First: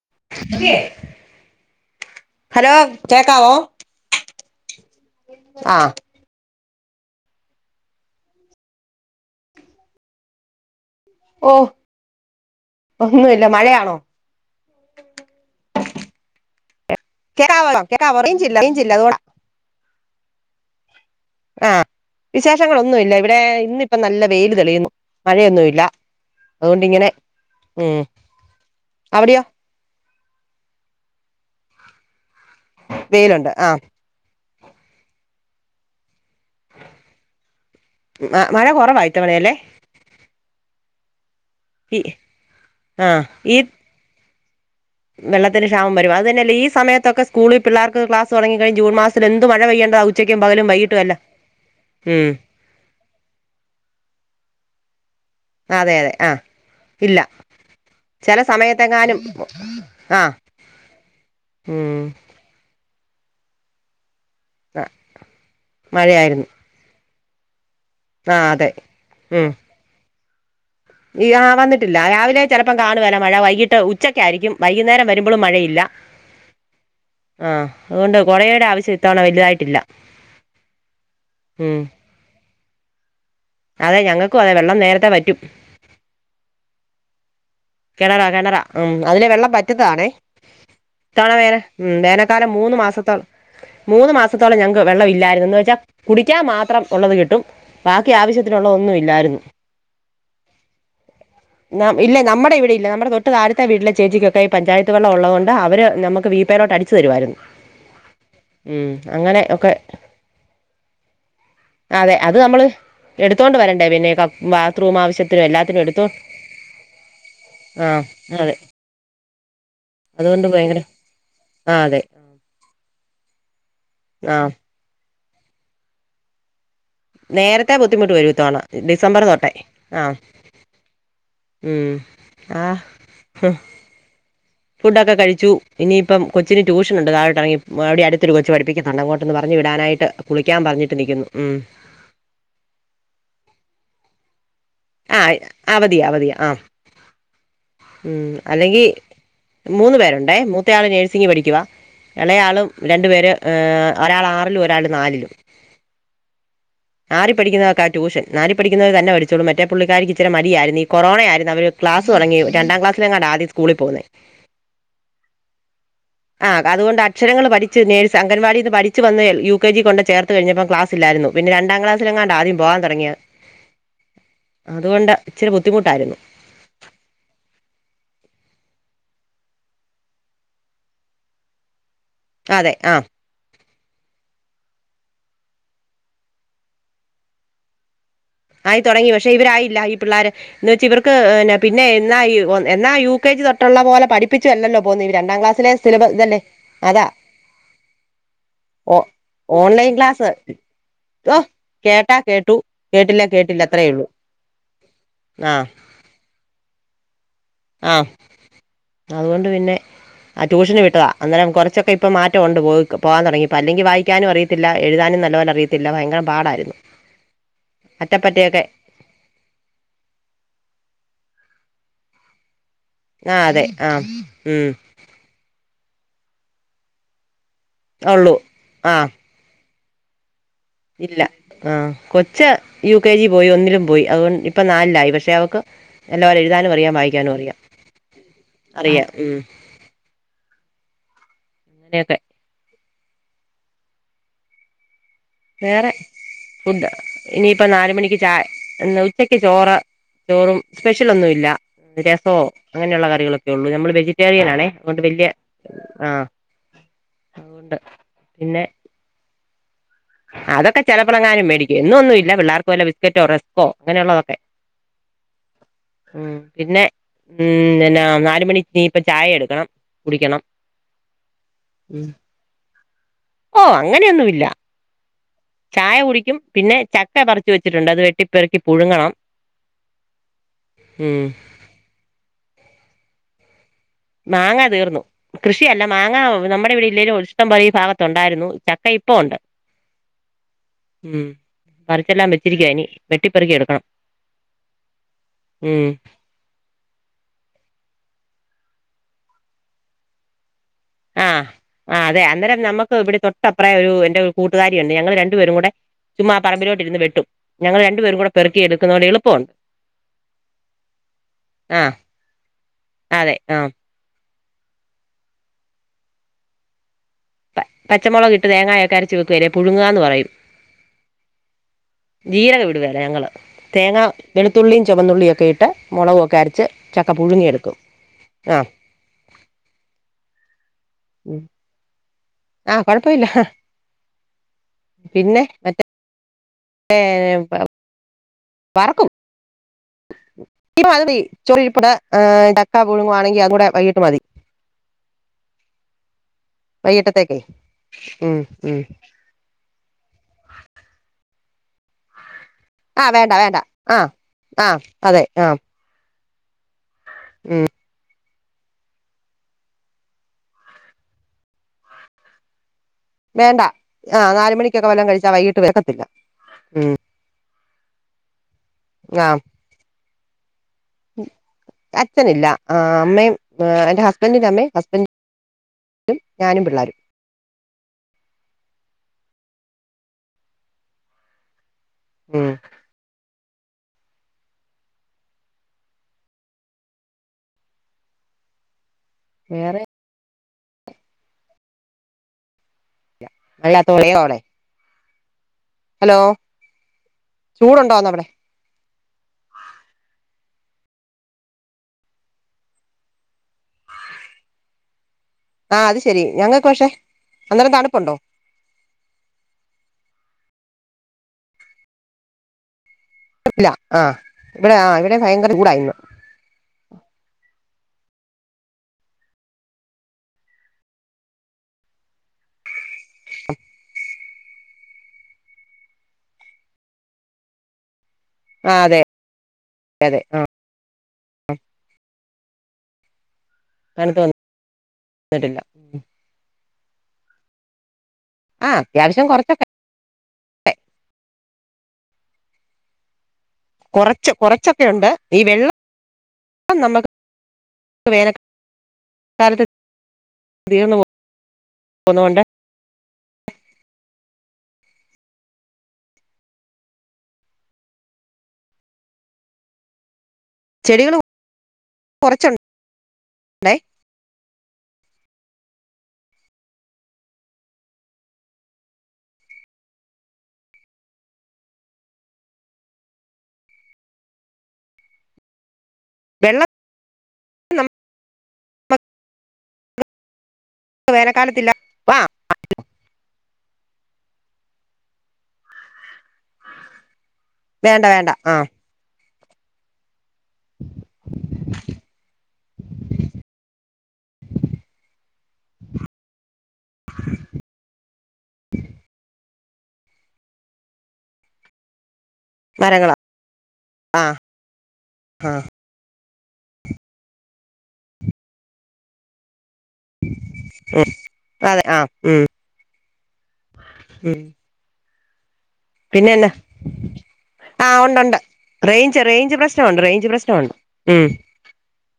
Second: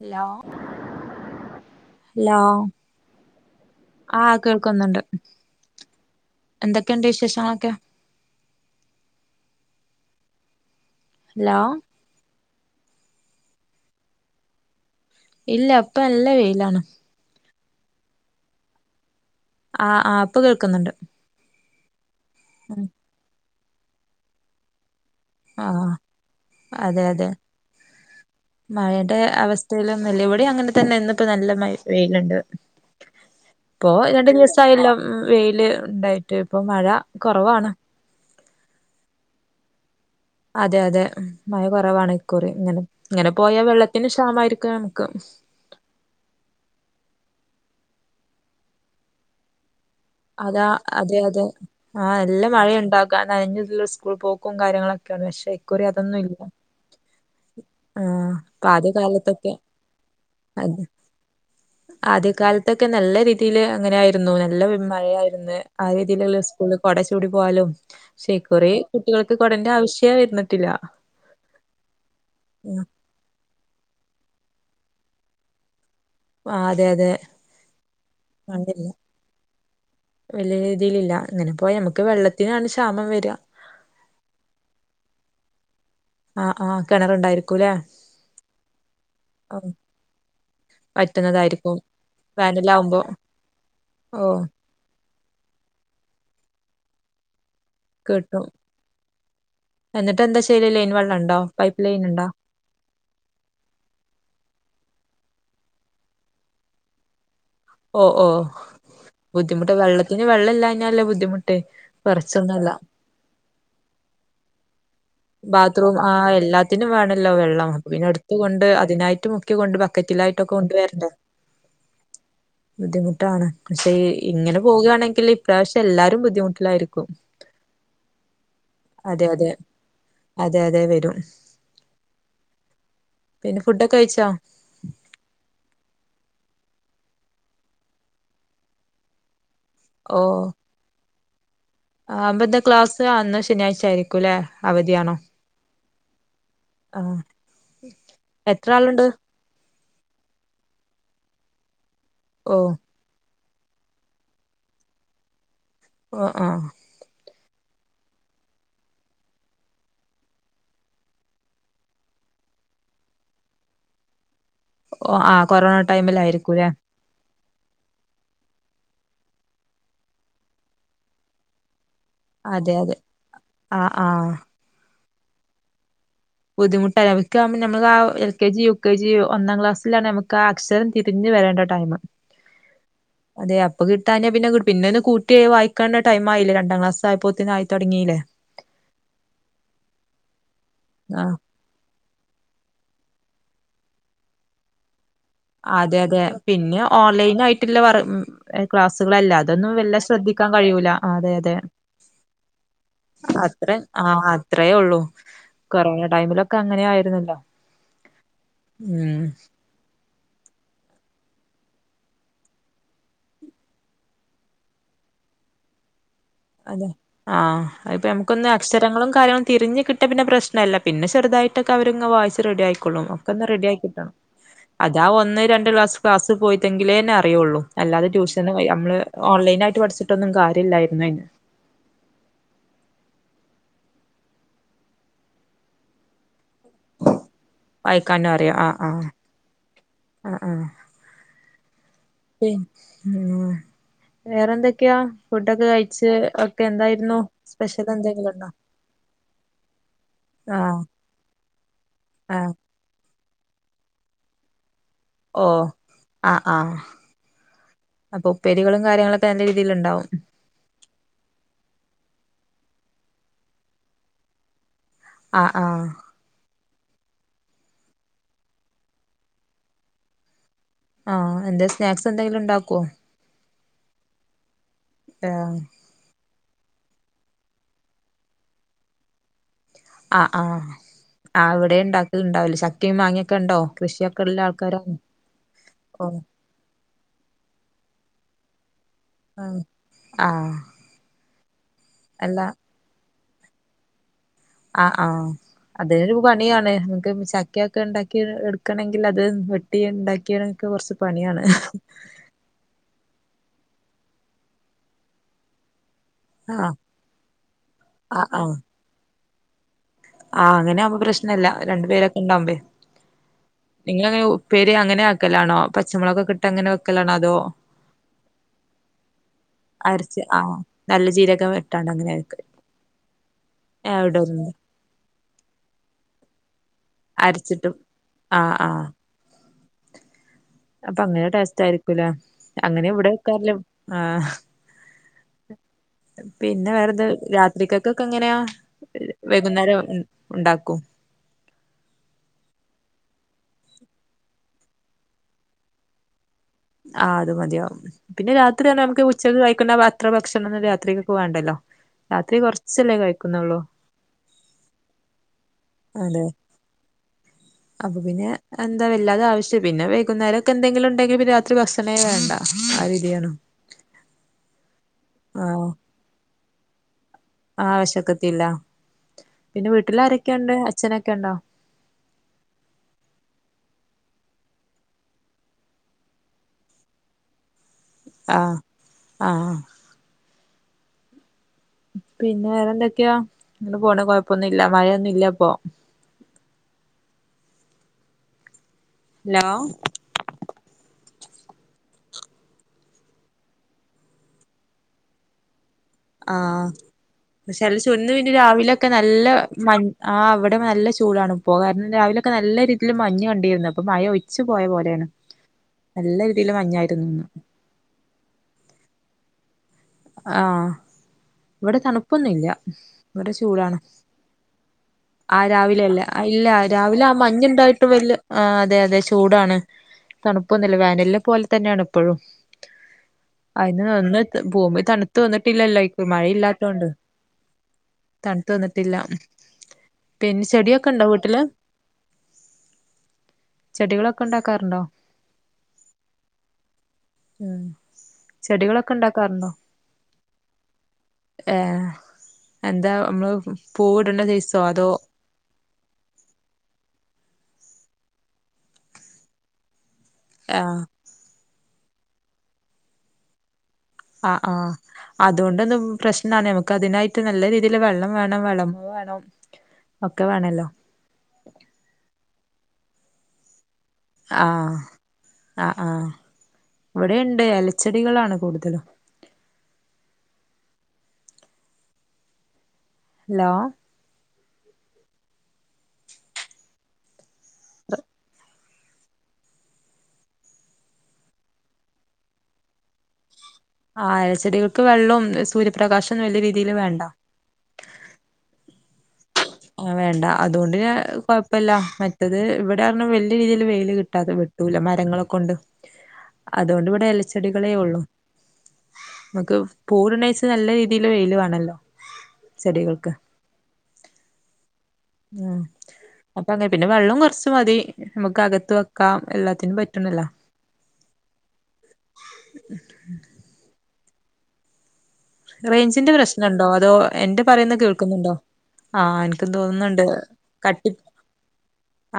Hello hello. ആഹ് കേൾക്കുന്നുണ്ട്. ആഹ്. എന്തൊക്കെണ്ട് വിശേഷങ്ങളൊക്കെ? ഹലോ ഓഹ് ഒന്നുവില്ല മഴയാണോ? ഇല്ല പ്പ ല്ല വെയിലാണ്. കേക്കാവോ കേക്കാവോ റേഞ്ചില്ല റെയ്ഞ്ചില്ല അത്കൊണ്ടാ. ആഹ് ആഹ് ഇപ്പൊ കേക്കുന്നുണ്ട്. ആഹ് വിശേഷങ്ങളൊന്നും ഇല്ല ഇവിടെ ഇന്നിപ്പ നല്ല വെയില് തെളിയുന്നു. മഴയൊന്നുവില്ല ആഹ് അതെ അതുകൊണ്ടിങ്ങനെ അതെ ഉം അവിടെയോ? [unintelligible] ഇവിടെം അങ്ങനെ തന്നെ ഇന്നിപ്പോ നല്ല മ വെയിലുണ്ട്. വെയിലുണ്ട് ആഹ്. പ്പൊ രണ്ടു ദിവസായല്ലോ വെയില് ഉണ്ടായിട്ട് ഇപ്പൊ മഴ കൊറവാണ്. മ മഴ കൊറവ ഇത്തവണ അല്ലേ. അതെ അതെ മഴ ഈ കൊറവാണ് ഇക്കുറി ഇങ്ങന ആ ഇങ്ങനെ പോയാ വെള്ളത്തിന് ക്ഷാമായിരിക്കാ. വെള്ള. ത്തിന് ക്ഷാമം വരും അതന്നെല്ലേ ഈ സയത്തക്കെ സ്കൂളീ പിള്ളാർക്ക് ക്ലാസ് തൊടങ്ങിക്കഴി ജൂൺ മാസത്തിലെന്ത് മഴപെയ്യണ്ടത അതാ അതെയതെ ആഹ് ഉം അല്ല മഴയുണ്ടാകും. കാ നനഞ്ഞ്ള്ള സ്കൂളി പോക്കും കാര്യങ്ങളൊക്കെയാണ് പക്ഷെ ഇക്കുറി അതെ അതെ അതൊന്നും ആ ഇല്ല. ഇല്ല ആഹ് ചില ആദ്യ സമയത്തെങ്ങാനും കാലത്തൊക്കെ ആ അത്. ഉം ആദ്യ കാലത്തൊക്കെ നല്ല രീതില് അങ്ങനായിരുന്നു നല്ല മഴയായിരുന്ന് ആ രീതീലുള്ള. മഴയായിരുന്നു സ്കൂളി കൊട ചൂടി പോവാലൊ ഷേ ആ അതെ ഇക്കുറി കുട്ടികൾക്ക് ഉം കൊടേന്റെ ആവശ്യേ വരന്നിട്ടില്ല. ഈ ആഹ് വന്നിട്ടില്ല രാവിലെ ചെലപ്പം കാണുവല മഴ വൈകിട്ട്. ഉച്ചക്കാരിക്കും വൈകുന്നേരം വരുമ്പളും മഴയില്ല. ആഹ് അതെ അതെ. ആഹ് അതുകൊണ്ട് കൊടേടെ ആവശ്യം ഇത്തവണ വെലുതായിട്ടില്ല. വല്യ രീതിലില്ല ഇങ്ങനെ പോയ നമ്മ്ക്ക് വെള്ളത്തിനാണ് ക്ഷാമം വരിക. അതെ ഞങ്ങക്കും അതെ വെള്ളം നേരത്തെ വറ്റും. ആഹ് ആഹ് കെണറുണ്ടായിരിക്കും. കെണറ കെണറ ഉം അതിലെ വെള്ളം പറ്റ്ന്നതാണേ. ഇത്തവണ വേന വറ്റുന്നതായിരിക്കും ഉം വേനൽക്കാലം മൂന്ന് വേനലാവുമ്പോ മാസത്തോളം മൂന്ന് ഓഹ് മാസത്തോളം ഞങ്ങക്ക്. വെള്ളവില്ലാരുന്നു എന്ന് വെച്ചാ കുടിക്കാൻ മാത്രം ഒള്ളത് കിട്ടും ബാക്കി കിട്ടും ആവശ്യത്തിനുള്ളതൊന്നും ഇല്ലാരുന്നു. എന്നിട്ട് എന്താ ചെയ്യല് ലൈൻ വെള്ളം ഉണ്ടോ പൈപ്പ് ലൈൻ ഉണ്ടോ? ഇപ്പ ഇവ്ടെ ഇല്ല നമ്മടെ തൊട്ട് താഴത്തെ വീട്ടിലെ ചേച്ചിക്കൊക്കെ ഈ പഞ്ചായത്ത് വെള്ളം ഒള്ളത് കൊണ്ട് അവര് നമ്മക്ക് വീപ്പേലോട്ടടിച്ചു തരുവാരുന്നു. ഓഹ് ഓഹ് ബുദ്ധിമുട്ട് വെള്ളത്തിന് വെള്ളം ഇല്ലായ്ഞാലുള്ള ബുദ്ധിമുട്ട്. അതെ അത് നമ്മള് കൊറച്ചൊന്നുമല്ല എടുത്തോണ്ട് വരണ്ടേ പിന്നെ ക ബാത്റൂം ആവശ്യത്തി ബാത്റൂം ആഹ് എല്ലാത്തിനും വേണൊല്ലോ വെള്ളം ആ പിന്നെ എടുത്ത് അതെ കൊണ്ട് അതിനായിട്ടും. യ്ക്ക് കൊണ്ട് ബക്കറ്റിലായിട്ടൊക്കെ കൊണ്ട് വരണ്ടെ. ആഹ് അതെ. ബുദ്ധിമുട്ടാണ് പക്ഷേ ആ ഇങ്ങനെ പോവുകാണെങ്കില് ഇപ്രാവശ്യം എല്ലാരും ബുദ്ധിമുട്ടിലാരി നേരത്തെ ബുദ്ധിമുട്ട് വരും ഇത്തവണ അതെ ഡിസംബറ് അതെ തൊട്ടേ ആഹ് അതെ അതെ വരും ഉം ആഹ് പിന്നെ ഫുഡൊക്കെ കഴിച്ചോ ഫുഡൊക്കെ കഴിച്ചു ഇനിയിപ്പം കൊച്ചിന് ട്യൂഷനുണ്ട് താഴോട്ട് എറങ്ങി മവിടെ അടുത്തൊരു കൊച്ച് പഠിപ്പിക്കുന്നൊണ്ട് അങ്ങോട്ടൊന്ന് പറഞ്ഞു വിടാനായി റ്റ കുളിക്കാൻ പറഞ്ഞിട്ട് നിക്കുന്നു ഉം അമ്പത്തെ ക്ലാസ് അന്ന് ശനിയാഴ്ച ആയിരിക്കൂല്ലേ അവധിയാണോ ആയില്ല അവധിയാ അവധിയാ ആഹ് ആ ഉം എത്ര അല്ലെങ്കി ആളുണ്ട് മൂന്ന് പേരൊണ്ടേ മൂത്തയാള് നേഴ്സിംങ്ങ് പഠിക്കുവാ ഓ എളയാള് രണ്ടു പേര് ഒരാള് ആറിലും ഒരാള് നാലിലും ഓ ഓ ആറിൽ പഠിക്കുന്നവക്കാ ട്യൂഷൻ നാലിൽ പഠിക്കുന്നത് തന്നെ പഠിച്ചോളും മറ്റേ പുള്ളിക്കാരിക്ക് ഇച്ചിരി മടിയാരുന്നു ഈ കൊറോണ ആയിരുന്നുവര് ക്ലാസ് തുടങ്ങി രണ്ടാംക്ലാസ്സിൽ എങ്ങാണ്ടാ ആദ്യ സ്കൂളിൽ പോകുന്നേ ഓ ആഹ് കൊറോണ ടൈമില് ആയിരിക്കൂല്ലേ അക്ഷരങ്ങള് പഠിച്ച് നേഴ്സ് അംഗൻവാടിന്ന് പഠിച്ച് വന്നേ യു കെ ജി കൊണ്ട് ചേർത്ത് കഴിഞ്ഞപ്പം ക്ലാസ്സില്ലാരുന്നു പിന്നെ രണ്ടാം ക്ലാസ് അതെ അതെ ആഹ് ആഹ് അതുകൊണ്ട് ഇച്ചിരി ബുദ്ധിമുട്ടാരുന്നു ബുദ്ധിമുട്ടല്ല ഞമ്മക്കാവുമ്പോ ഞമ്മൾ ആഹ് L K G U K G ഒന്നാംക്ലാസ്സിലാണ് ഞമുക്കാ അക്ഷരം തിരിഞ്ഞ് വരേണ്ട ടൈമ് അതെ ആഹ് അതെ അപ്പോ കിട്ടാനാ പിന്നെ പിന്നെ ഒന്ന് കൂട്ടി വായിക്കണ്ട ടൈമായില്ല രണ്ടാം ക്ലാസ്സായപ്പോത്തിന് ആയി തൊടങ്ങീല്ലേ ആയി തുടങ്ങി പക്ഷേ ഇവരായില്ല ഈ പിള്ളാര് എന്ന് വെച്ച് ഇവർക്ക് ആഹ് ന്നെ പിന്നെ എന്നാ ഈ ഒ എന്നാ യു കെ ജി തൊട്ടുള്ള പോലെ പഠിപ്പിച്ച് തന്നല്ലോ പോവുന്നേ ഇവര് രണ്ടാം ക്ലാസ്സാ അതെ അതെ പിന്നെ ഓൺലൈൻ ആയിട്ടുള്ള വറ് ഓ ക്ലാസ്സുകളല്ല അതൊന്നും വല്ല ശ്രദ്ധിക്കാൻ കഴിയൂല ദാ കേട്ടാ കേട്ടു കേട്ടില്ല കേട്ടില്ല അത്രേം അത്രേ ഉള്ളൂ ആഹ് അത്രയേ ഒള്ളു ആഹ് കൊറോണ ടൈമിലൊക്കെ അങ്ങനെ ആയിരുന്നല്ലോ ആഹ് ഉം അതുകൊണ്ട് പിന്നെ ആഹ് ട്യൂഷന് വിട്ടതാ അന്നേരം കൊറച്ചൊക്കെ ഇപ്പം മാറ്റം ഒണ്ട് പോവക്ക് പോവാൻ തൊടങ്ങിയപ്പം അല്ലെങ്കി വായിക്കാനും അറിയത്തില്ല എഴുതാനും നല്ലപോലെ അറിയും ത്തില്ല ഭയങ്കര പാടാരുന്നു അതെ അറ്റപ്പറ്റയൊക്കെ ത്തങ്ങളും കാര്യങ്ങളും തിരിഞ്ഞ് കിട്ടിയാപിന്നെ പ്രശ്നല്ല പിന്നെ ചെറുതായിട്ടൊക്കെ അവര് ഇങ്ങ് വായിച്ച് റെഡിയായി ക്കുണു ഒക്ക ആ ഒന്ന് അതെ റെഡി ആയി ആഹ് കിട്ടണം ഉം അദ് ഇതാ ഒന്ന് രണ്ട് ക്ലാസ് ക്ലാസ് പോയിത്തെങ്കിലേന്നെ അറിയുള്ളൂ അല്ലാതെ ഉള്ളൂ ട്യൂഷന് പോയി അമ്മള് ആഹ് ഓൺലൈനായിട്ട് പഠിച്ചിട്ടൊന്നും കാര്യ ഇല്ലാ ഇല്ല ആഹ് കൊച്ച് യു കെ ജി പോയി ഒന്നിലും പോയി അതുകൊണ്ട് ഇപ്പോ നാലിലായി പക്ഷേ അവക്ക് നല്ലോണം എഴുതാനും അറിയാം വായിക്കാനും അറിയാം വായിക്കാനും ആഹ് അറിയാം ആഹ് ഉം ആഹ് ആഹ് അതെ ഉം വേറെ എന്തൊക്കെയാ വേറെ ഫുഡ് ഇനിപ്പം സ്പെഷ്യൽ നാല് മണിക്ക് എന്തെങ്കിലും ചായ ഉണ്ടോ ഉച്ചക്ക് ചോറ് ചോറും ആഹ് സ്പെഷ്യലൊന്നും ഇല്ല രസോ ആഹ് അങ്ങനെയുള്ള കറികളൊക്കെ ഒള്ളൂ ഞമ്മള് വെജിറ്റേറിയൻ ആണേ അതുകൊണ്ട് വലിയ ഓ ആഹ് ആഹ് അതുകൊണ്ട് അപ്പോ പിന്നെ ഉപ്പേരികളും കാര്യങ്ങളൊക്കെ എന്റെ രീതിലുണ്ടാവും അതൊക്കെ ചെലപ്പളങ്ങാനും മേടിക്കും എന്നും എന്നും ഇല്ല പിള്ളാർക്ക് വല്ല ബിസ്ക്കറ്റോ റെസ്കോ അങ്ങനെയുള്ളതൊക്കെ ആഹ് ആഹ് ഉം പിന്നെ ഉം നിന്നാ നാലുമണി ഇനി ഇപ്പ ചായ എടുക്കണം കുടിക്കണം ആഹ് എന്തേ സ്നാക്സ് ഉം എന്തെങ്കിലും ഉണ്ടാക്കോ ഓ അങ്ങനെ ഒന്നും ഇല്ല ആഹ് ചായ കുടിക്കും പിന്നെ ചക്ക പറിച്ച് വെച്ചിട്ടുണ്ട് അത് വെട്ടിപ്പെറക്കി പുഴുങ്ങണം ആഹ് ആഹ് ഉം ആഹ് അവിടെ ഇണ്ടാക്കല്ണ്ടാവില്ല ചക്കേം മാങ്ങേക്കൊണ്ടോ കൃഷി മാങ്ങ തീർന്നു കൃഷിയല്ല മാങ്ങ നമ്മുടെ ഇവിടെ ഇല്ലേലും ഇഷ്ടം പോലെ ഈ ഭാഗത്തുണ്ടാരുന്നു ചക്ക ഈ ആഹഹ് ഉം പ റിച്ചെല്ലാം വെച്ചിരിക്കുവ ഇനി വെട്ടിപ്പറുക്കി എടുക്കണം ആഹ് ആഹ് ഉം അതരു പണിയാണ് നമുക്ക് ചക്കയൊക്കെ ഉണ്ടാക്കി എടുക്കണമെങ്കിൽ അത് വെട്ടി ഉണ്ടാക്കിയണമൊക്കെ കൊറച്ച് ആഹ് ആഹ് അതെ അന്നേരം നമ്മുക്ക് ഇവിടെ തൊട്ടപ്രായ ഒരു എന്റെ ഒരു കൂട്ടുകാരി ഉണ്ട് ഞങ്ങള് രണ്ടുപേരും കൂടെ ചുമ്മാ ആഹ് പറമ്പിലോട്ട് ഇരുന്ന് വെട്ടും ഞങ്ങൾ രണ്ടുപേരും ആഹ് കുടെ ആഹ് പെറുക്കി എടുക്കുന്ന കൊണ്ട് എളുപ്പമുണ്ട് ആഹ് അങ്ങനൊവുമ്പോ പ്രശ്നല്ല രണ്ടു ആഹ് പേരൊക്കെ ഇണ്ടാവുമ്പേ അതെ ആഹ് നിങ്ങളെങ്ങെനെ ഉപ്പേരി അങ്ങനെക്കലാണോ പച്ചമുളൊക്കെകിട്ട് അങ്ങനെ വെക്കലാണോ അതോ പ പച്ചമുളകിട്ട് തേങ്ങായൊക്കെ അരച്ചു വെക്കല്ലേ പുഴുങ്ങന്ന് അരച്ച് പറയും ആഹ് നല്ല ജീരകം ഇട്ടാണ്ട് അങ്ങനെ വെക്കല് ജീരൊകെടുവേല ഞങ്ങള് തേങ്ങ ഏഹ് ഇടലുണ്ട് വെളുത്തുള്ളി ചുവന്നുള്ളിയൊക്കെ ഇട്ട് മുളകൊക്കെ അരച്ച് ചക്ക അരച്ചിട്ടും പുഴുങ്ങിയെടുക്കും ആഹ് അപ്പൊ അങ്ങനെ ആഹ് ടേസ്റ്റ് ആയിരിക്കൂല ആഹ് അങ്ങനെ ഇവിടെ കുഴപ്പമില്ല വെക്കാറില്ല ആഹ് പിന്നെ മറ്റേ പിന്നെ വേറെന്താ രാത്രികക്കൊക്കെ എങ്ങനെയാ വറക്കും വൈകുന്നേരം ഉണ്ടാക്കും മതി ചൊഴി പുടെ ഡക്കാ പഴുങ്ങുകവാണെങ്കി അത് കൂടെ വൈകീട്ട് മതി ആഹ് അത് വൈകിട്ടത്തേക്കേ മതിയാവും പിന്നെ ഉം രാത്രിയാ ഉം നമുക്ക് ഉച്ചക്ക് കയിക്കണ്ട അത്ര ഭക്ഷണം ഒന്നും രാത്രിക്ക് വാണ്ടല്ലോ രാത്രി കൊറച്ച് ആഹ് വേണ്ട വേണ്ട ആഹ് ആഹ് അതെ ആഹ് അതെ അപ്പൊ പിന്നെ എന്താ വല്ലാതെ ആവശ്യം പിന്നെ വൈകുന്നരംക്കെ എന്തെങ്കിലും ഉണ്ടെങ്കിൽ രാത്രി ഭക്ഷണേ വേണ്ട ആ രീതിയാണ് വേണ്ട ആ നാല് മണിക്കൊക്കെ വല്ലം കഴിച്ചാ വൈകിട്ട് വെക്കത്തില്ല ഉം ആവശ്യക്കത്തില്ല ആഹ് പിന്നെ വീട്ടിലാരൊക്കെ ഉണ്ട് അച്ചനൊക്കെ ഉണ്ടോ അച്ഛനില്ല അമ്മയും എന്റെ ഹസ്ബൻന്റിന്റെ അമ്മയും ഹസ്ബൻ ന്റും ഞാനും പിള്ളേരും ആഹ് ആഹ് പിന്നെ ഉം വേറെന്തൊക്കെയാ ഇന്ന് പോണ് കൊഴപ്പൊന്നുംല്ല മഴയൊന്നും ഇല്ലപ്പ ഹലോ വേറെ [unintelligible] ഹലോ ആഹ് ചൂടുണ്ടോന്ന് പക്ഷെല്ചന്ന് അവിടെ പിന്നെ രാവിലെ ക്കെ നല്ല മ ആ അവിടെ നല്ല ചൂടാണ് ഇപ്പൊ കാരണം രാവിലൊക്കെ നല്ല രീതിയിൽ മഞ്ഞ് കണ്ടിരുന്നത് അപ്പ മഴ ഒ യിച്ച് പോയ പോലെയാണ് ആ അത് നല്ല ശരി രീതിൽ ഞങ്ങൾക്ക് പക്ഷെ മഞ്ഞായിരുന്നുന്ന് അന്നേരം തണുപ്പുണ്ടോ ആഹ് ഇവിടെ തണുപ്പൊന്നുംല്ല ഇവിടെ ഇല്ല ചൂടാണ് ആ ഇവിടെ ആ ഇവിടെ ആ ഭയങ്കര ചൂടാ ഇന്ന് രാവിലല്ല ഇല്ല രാവിലെ ആ മഞ്ഞുണ്ടായിട്ട് വല്യ ആ അതെ അതെ ചൂടാണ് തണുപ്പൊന്നുല്ല വേനൽ പോലെ തന്നെയാണ് ഇപ്പോഴും അതിന്ന്ന് പോപ തണുത്തു വന്നിട്ടില്ലല്ലോ ഇപ്പൊ മഴയില്ലാത്തൊണ്ട് തണുത്ത് ആ വന്നിട്ടില്ല അതെ അതെ ആ പിന്നെ ചെടിയൊക്കെ ഉണ്ടോ വീട്ടില് ചെടികളൊക്കെ തണുത്ത് ഉണ്ടാക്കാറുണ്ടോ ന്നിട്ടില്ല ഉം ആ ചെടികളൊക്കെ അത്യാവശ്യം ഉണ്ടാക്കാറുണ്ടോ കുറച്ചൊക്കെ ഏഹ് എന്താ നമ്മള് പൂവിടണ്ട കൊറച്ച് സൈസോ അതോ കൊറച്ചൊക്കെുണ്ട് ഈ വെള്ളം നമുക്ക് വേനൽ കാലത്ത് ആ തീർന്ന് പോന്നൊണ്ട് ആഹ് ആഹ് അതുകൊണ്ടൊന്ന പ്രശ്നാണ് നമക്ക് അതിനായിട്ട് നല്ല രീതിയിൽ വെള്ളം വേണം വിളവ് വേണം ഒക്കെ വേണല്ലോ ചെടികളും കൊറച്ചുണ്ട് ആഹ് ആഹ് ആഹ് ഇവിടെണ്ട് ഇലച്ചെടികളാണ് കൂടുതലും ഹലോ വെള്ളം നം മക് [unintelligible] വേനക്കാലത്തില്ല ആഹ് എലച്ചെടികൾക്ക് വെള്ളും സൂര്യപ്രകാശൊന്നും വല്യയ രീതിയില് വേണ്ട വേണ്ട വേണ്ട ആഹ് അങ്ങെ വേണ്ട അതുകൊണ്ട് ഞാ കൊഴപ്പല്ല മറ്റത് ഇവിടെ പർഞ്ഞ വലിയ രീതിയിൽ വെയില് കിട്ടാതെ വെ രൂല മരങ്ങളൊക്ക ഒണ്ട് അതുകൊണ്ട് ഇവിടെ എലച്ചെടികളേ ഒള്ളു നമുക്ക് പൂവിട്ണേച്ചാ നല്ല രീതിയില് വെയില് വേണല്ലോ ചെടികൾക്ക് മരങ്ങളാ ആ ആഹ് ആ അപ്പ അങ്ങനെ പിന്നെ വെള്ളം കൊർച്ച് മതി നമുക്ക് അകത്ത് വെക്കാം എല്ലാത്തിനും പറ്റുന്നത് ഉം അതെ ആഹ് ഉം ഉം റൈഞ്ചിന്റെ പിന്നെന്നാ പ്രശ്നണ്ടോ അതോ എന്റെ പറയുന്ന ആ കേൾക്കുന്നുണ്ടോ ഉണ്ടുണ്ട് ആഹ് റേഞ്ച് എൻക്കും റേഞ്ച് പ്രശ്നമുണ്ട് തോന്നുന്നുണ്ട് റേഞ്ച് പ്രശ്നമുണ്ട് കട്ടി ഉം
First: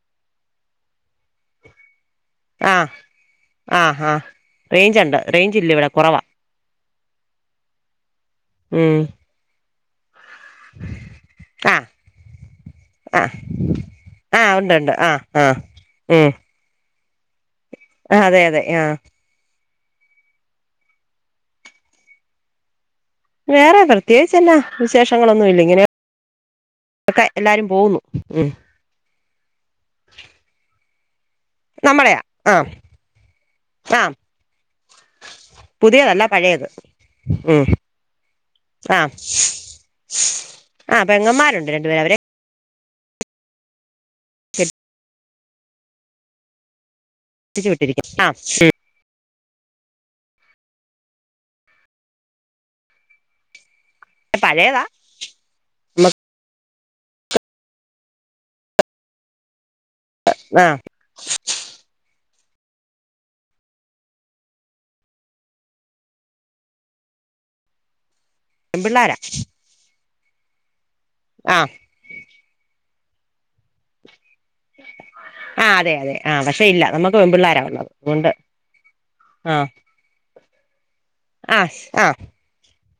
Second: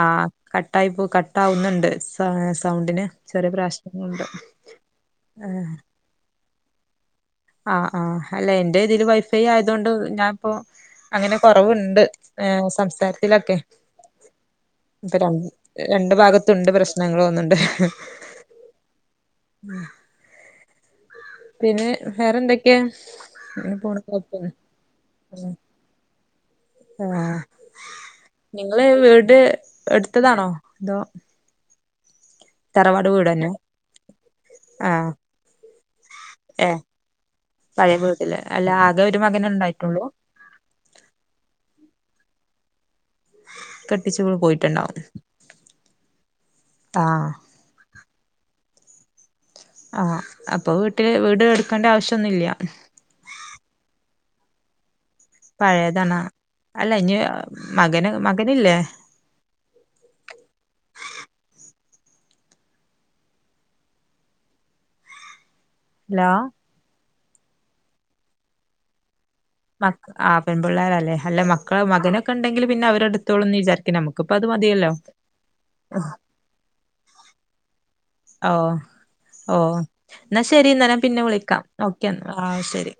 ആഹ് കട്ടായി പോ കട്ടാവുന്ന്ണ്ട് പ്പ ആ സൗണ്ടിന് ചെറിയ ആ ആ പ്രദശ്നങ്ങളുണ്ട് റേഞ്ച് ഉണ്ട് റേഞ്ച് ഇല്ല ആഹ് ഇവിടെ കുറവാ ആഹ് ആഹ് അല്ലെ എന്റെ ഉം ഇതില് വൈ ഫൈ ആയതോണ്ട് ഞാൻ പ്പൊ അങ്ങനെ ആ കൊറവ്ണ്ട് ഏ ആ സംസാരത്തിലൊക്കെ ആ ഉണ്ട് ഉണ്ട് ആ ഇപ്പൊ ആ രണ് രണ്ട് ഭാഗത്തുണ്ട് പ്രശ്നങ്ങള് തോന്നുന്ന്ണ്ട് ആഹ് അതെയതെ ആഹ് പിന്നെ വേറെന്തെക്കെ വേറെ പ്രത്യേകിച്ചെന്നാ വിശേഷങ്ങളൊന്നും ഇല്ല ഇങ്ങനെ യൊക്കെ എല്ലാരും പോകുന്നു ഉം ങ്ങളെ വീട് എട്ത്തതാണോ അതോ നമ്മെളേയാ തറവാട് വീടന്നെ ആഹ് പുതിയതല്ല പഴയത് ഏഹ് ഉം പഴയ വീട്ടില് അല്ല ആക ആഹ് ഒരു മകനെ ഇണ്ടായിട്ടൊള്ളൂ ആഹ് പെങ്ങമ്മാരുണ്ട് രണ്ടുപേര് അവരെ കെട്ടിച്ചു പോയിട്ടുണ്ടാവും ആഹ് ട്ടിച്ചു വിട്ടിരിക്കും ആഹ് ഉം ആഹ് അപ്പൊ വീട്ടില് വീട് ഇട്ക്കേണ്ട ആവശ്യോന്നും ഇല്ല പഴയതാ പഴയതാണാ അല്ല ഇനി മകന് മകനില്ലേ ആഹ് ഹലോ പെമ്പിള്ളാരാ മക് ആഹ് പെൺപിള്ളാരല്ലേ അല്ല ആഹ് മക്കള് മകനൊക്കെ ഇണ്ടെങ്കില് പിന്നെ അവരെടുത്തോളും ന്ന് വിചാരിക്ക്ണ് നമു ക്ക്പ്പ അത് മതിയല്ലോ ആഹ് അതെ അതെ ആഹ് പക്ഷെ ഇല്ല നമ്മക്ക് പെൺപിള്ളാരാണൊള്ളത് അതുകൊണ്ട് ആഹ് ഇന്നാ ശരി ന്നാ ഞാൻ പിന്നെ വിളിക്കാം ഓക്കെ എന്ന ആഹ് ശരി